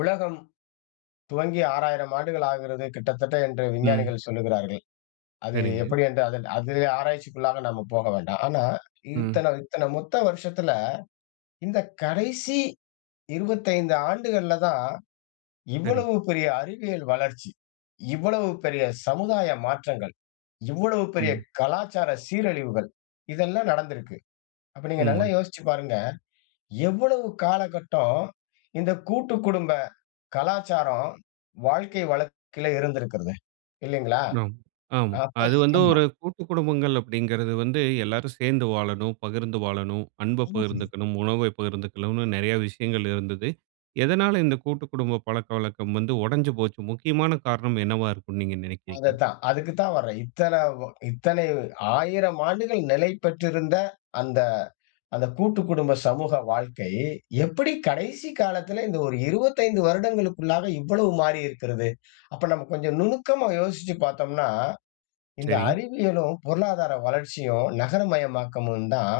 உலகம் துவங்கி 6000 ஆண்டுகள் ஆகிறது. கிட்டத்தட்ட என்று ம். விஞ்ஞானிகள் சொல்கிறார்கள். அது சரிங்க. எப்படின்னு அதில ஆராய்ச்சிக்குள்ளாக நாம போக வேண்டாம். ஆனா, ம். இத்தனை, இத்தனை மொத்த வருஷத்தில. இந்த கடைசி 25 ஆண்டுகள்ல தான் சரிங்க. இவ்வளவு பெரிய அறிவியல் வளர்ச்சி, இவ்வளவு பெரிய சமுதாய மாற்றங்கள், இவ்வளவு பெரிய ம். கலாச்சார சீரழிவுகள், இதெல்லாம் நடந்து இருக்கு. அப்ப நீங்க நல்லா ம். யோசிச்சி பாருங்க. எவ்வளவு காலகட்டம் இந்த கூட்டு குடும்ப கலாச்சாரம் வாழ்க்கை வழக்குல இருந்திருக்கிறது. இல்லங்களா? அம், ஆமா. அது [unintelligible] வந்து ஆமா. ஒரு கூட்டு குடும்பங்கள் அப்படிங்குறது வந்து எல்லாரும் சேர்ந்து வாழணும், பகிர்ந்து வாழணும், அன்ப ம். பகிர்ந்துக்கணும், உணவ பகிர்ந்துக்கணும் நெறைய விஷயங்கள் இருந்தது. எதனால இந்த கூட்டு குடும்ப பழக்கவழக்கம் வந்து உடைஞ்சி போஞ்சி முக்கியமான காரணம் என்னவா இருக்கும்னு நீங்க அத நினைக்கிறீங்க? தான், அதுக்கு தான் வர்றேன். இத்தனை, இத்தனை 1000 ஆண்டுகள் நிலை பெற்றிருந்த அந்த, அந்த கூட்டு குடும்ப சமூக வாழ்க்கை, எப்படி கடைசி காலத்தில இந்த ஒரு 25 வருடங்களுக்கு உள்ளாக இவ்வளவு மாறி இருக்கிறது. அப்ப நம்ம கொஞ்சம் நுணுக்கமா யோசிச்சி பாத்தோம்ன்னா, இந்த சரி. அறிவியலும், பொருளாதார வளர்ச்சியும் நகரமயமாக்கமும் தான்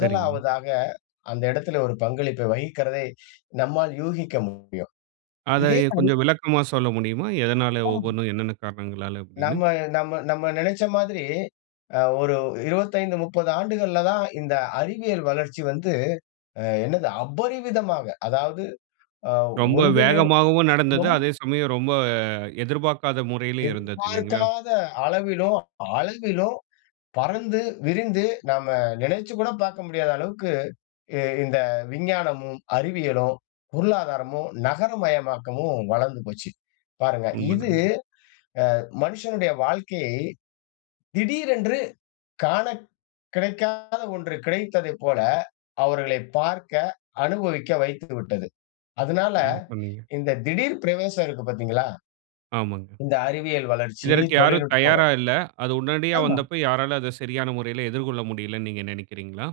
சரிங்க. அந்த இடத்தில ஒரு பங்களிப்ப வகிக்கிறதை நம்மால் யூகிக்க முடியும். அத இதே எ மாதிரி கொஞ்சம் விளக்கமா சொல்ல முடியுமா? எதனால ஒவ்வொன்னும் என்னென்ன காரணங்களால அப்படின்னு. நம்ம, நம்ம, நம்ம நினைச்ச மாரி அ ஒரு 25, 30 ஆண்டுகள்ல தான். இந்த அறிவியல் வளர்ச்சி வந்து அ என்னது அபரிவிதமாக அதாவது ரொம்ப ஒன்றிலும் வேகமாகவும் நடந்தது. ரொம் அதே சமயம் ரொம்ப எதிர்பார்க்காத முறையிலும் இருந்தது இல்லைங்களா. எதிர்பார்க்காத அளவிலும், அளவிலும் பறந்து விரிந்து நாம் நெனைச்சி கூட பாக்க முடியாத அளவுக்கு இந்த விஞ்ஞானமும், அறிவியலும், பொருளாதாரமும், நகரமயமாக்கமும் வளர்ந்து போச்சி. பாருங்க இது உண்மதாங்க. அ மனிஷனுடைய வாழ்க்கை திடீரென்று காண கிடைக்காத ஒன்று கிடைத்ததைப் போல அவர்களை பார்க்க அனுபவிக்க வைத்துவிட்டது. அதனால, சரியா சொன்னீங்க. இந்த திடீர் பிரவேசம் இருக்குது பாத்தீங்களா? ஆமாங்க. இந்த அறிவியல் வளர்ச்சி இதற்கு யாரும் தொழில்நுட்பம் தயாரா இல்ல. அது உடனடியா ஆமா. வந்தப யாராலும் அத சரியான முறையில எதிர்கொள்ள முடியல்லன்னு நீங்க நினைக்கிறீங்களா?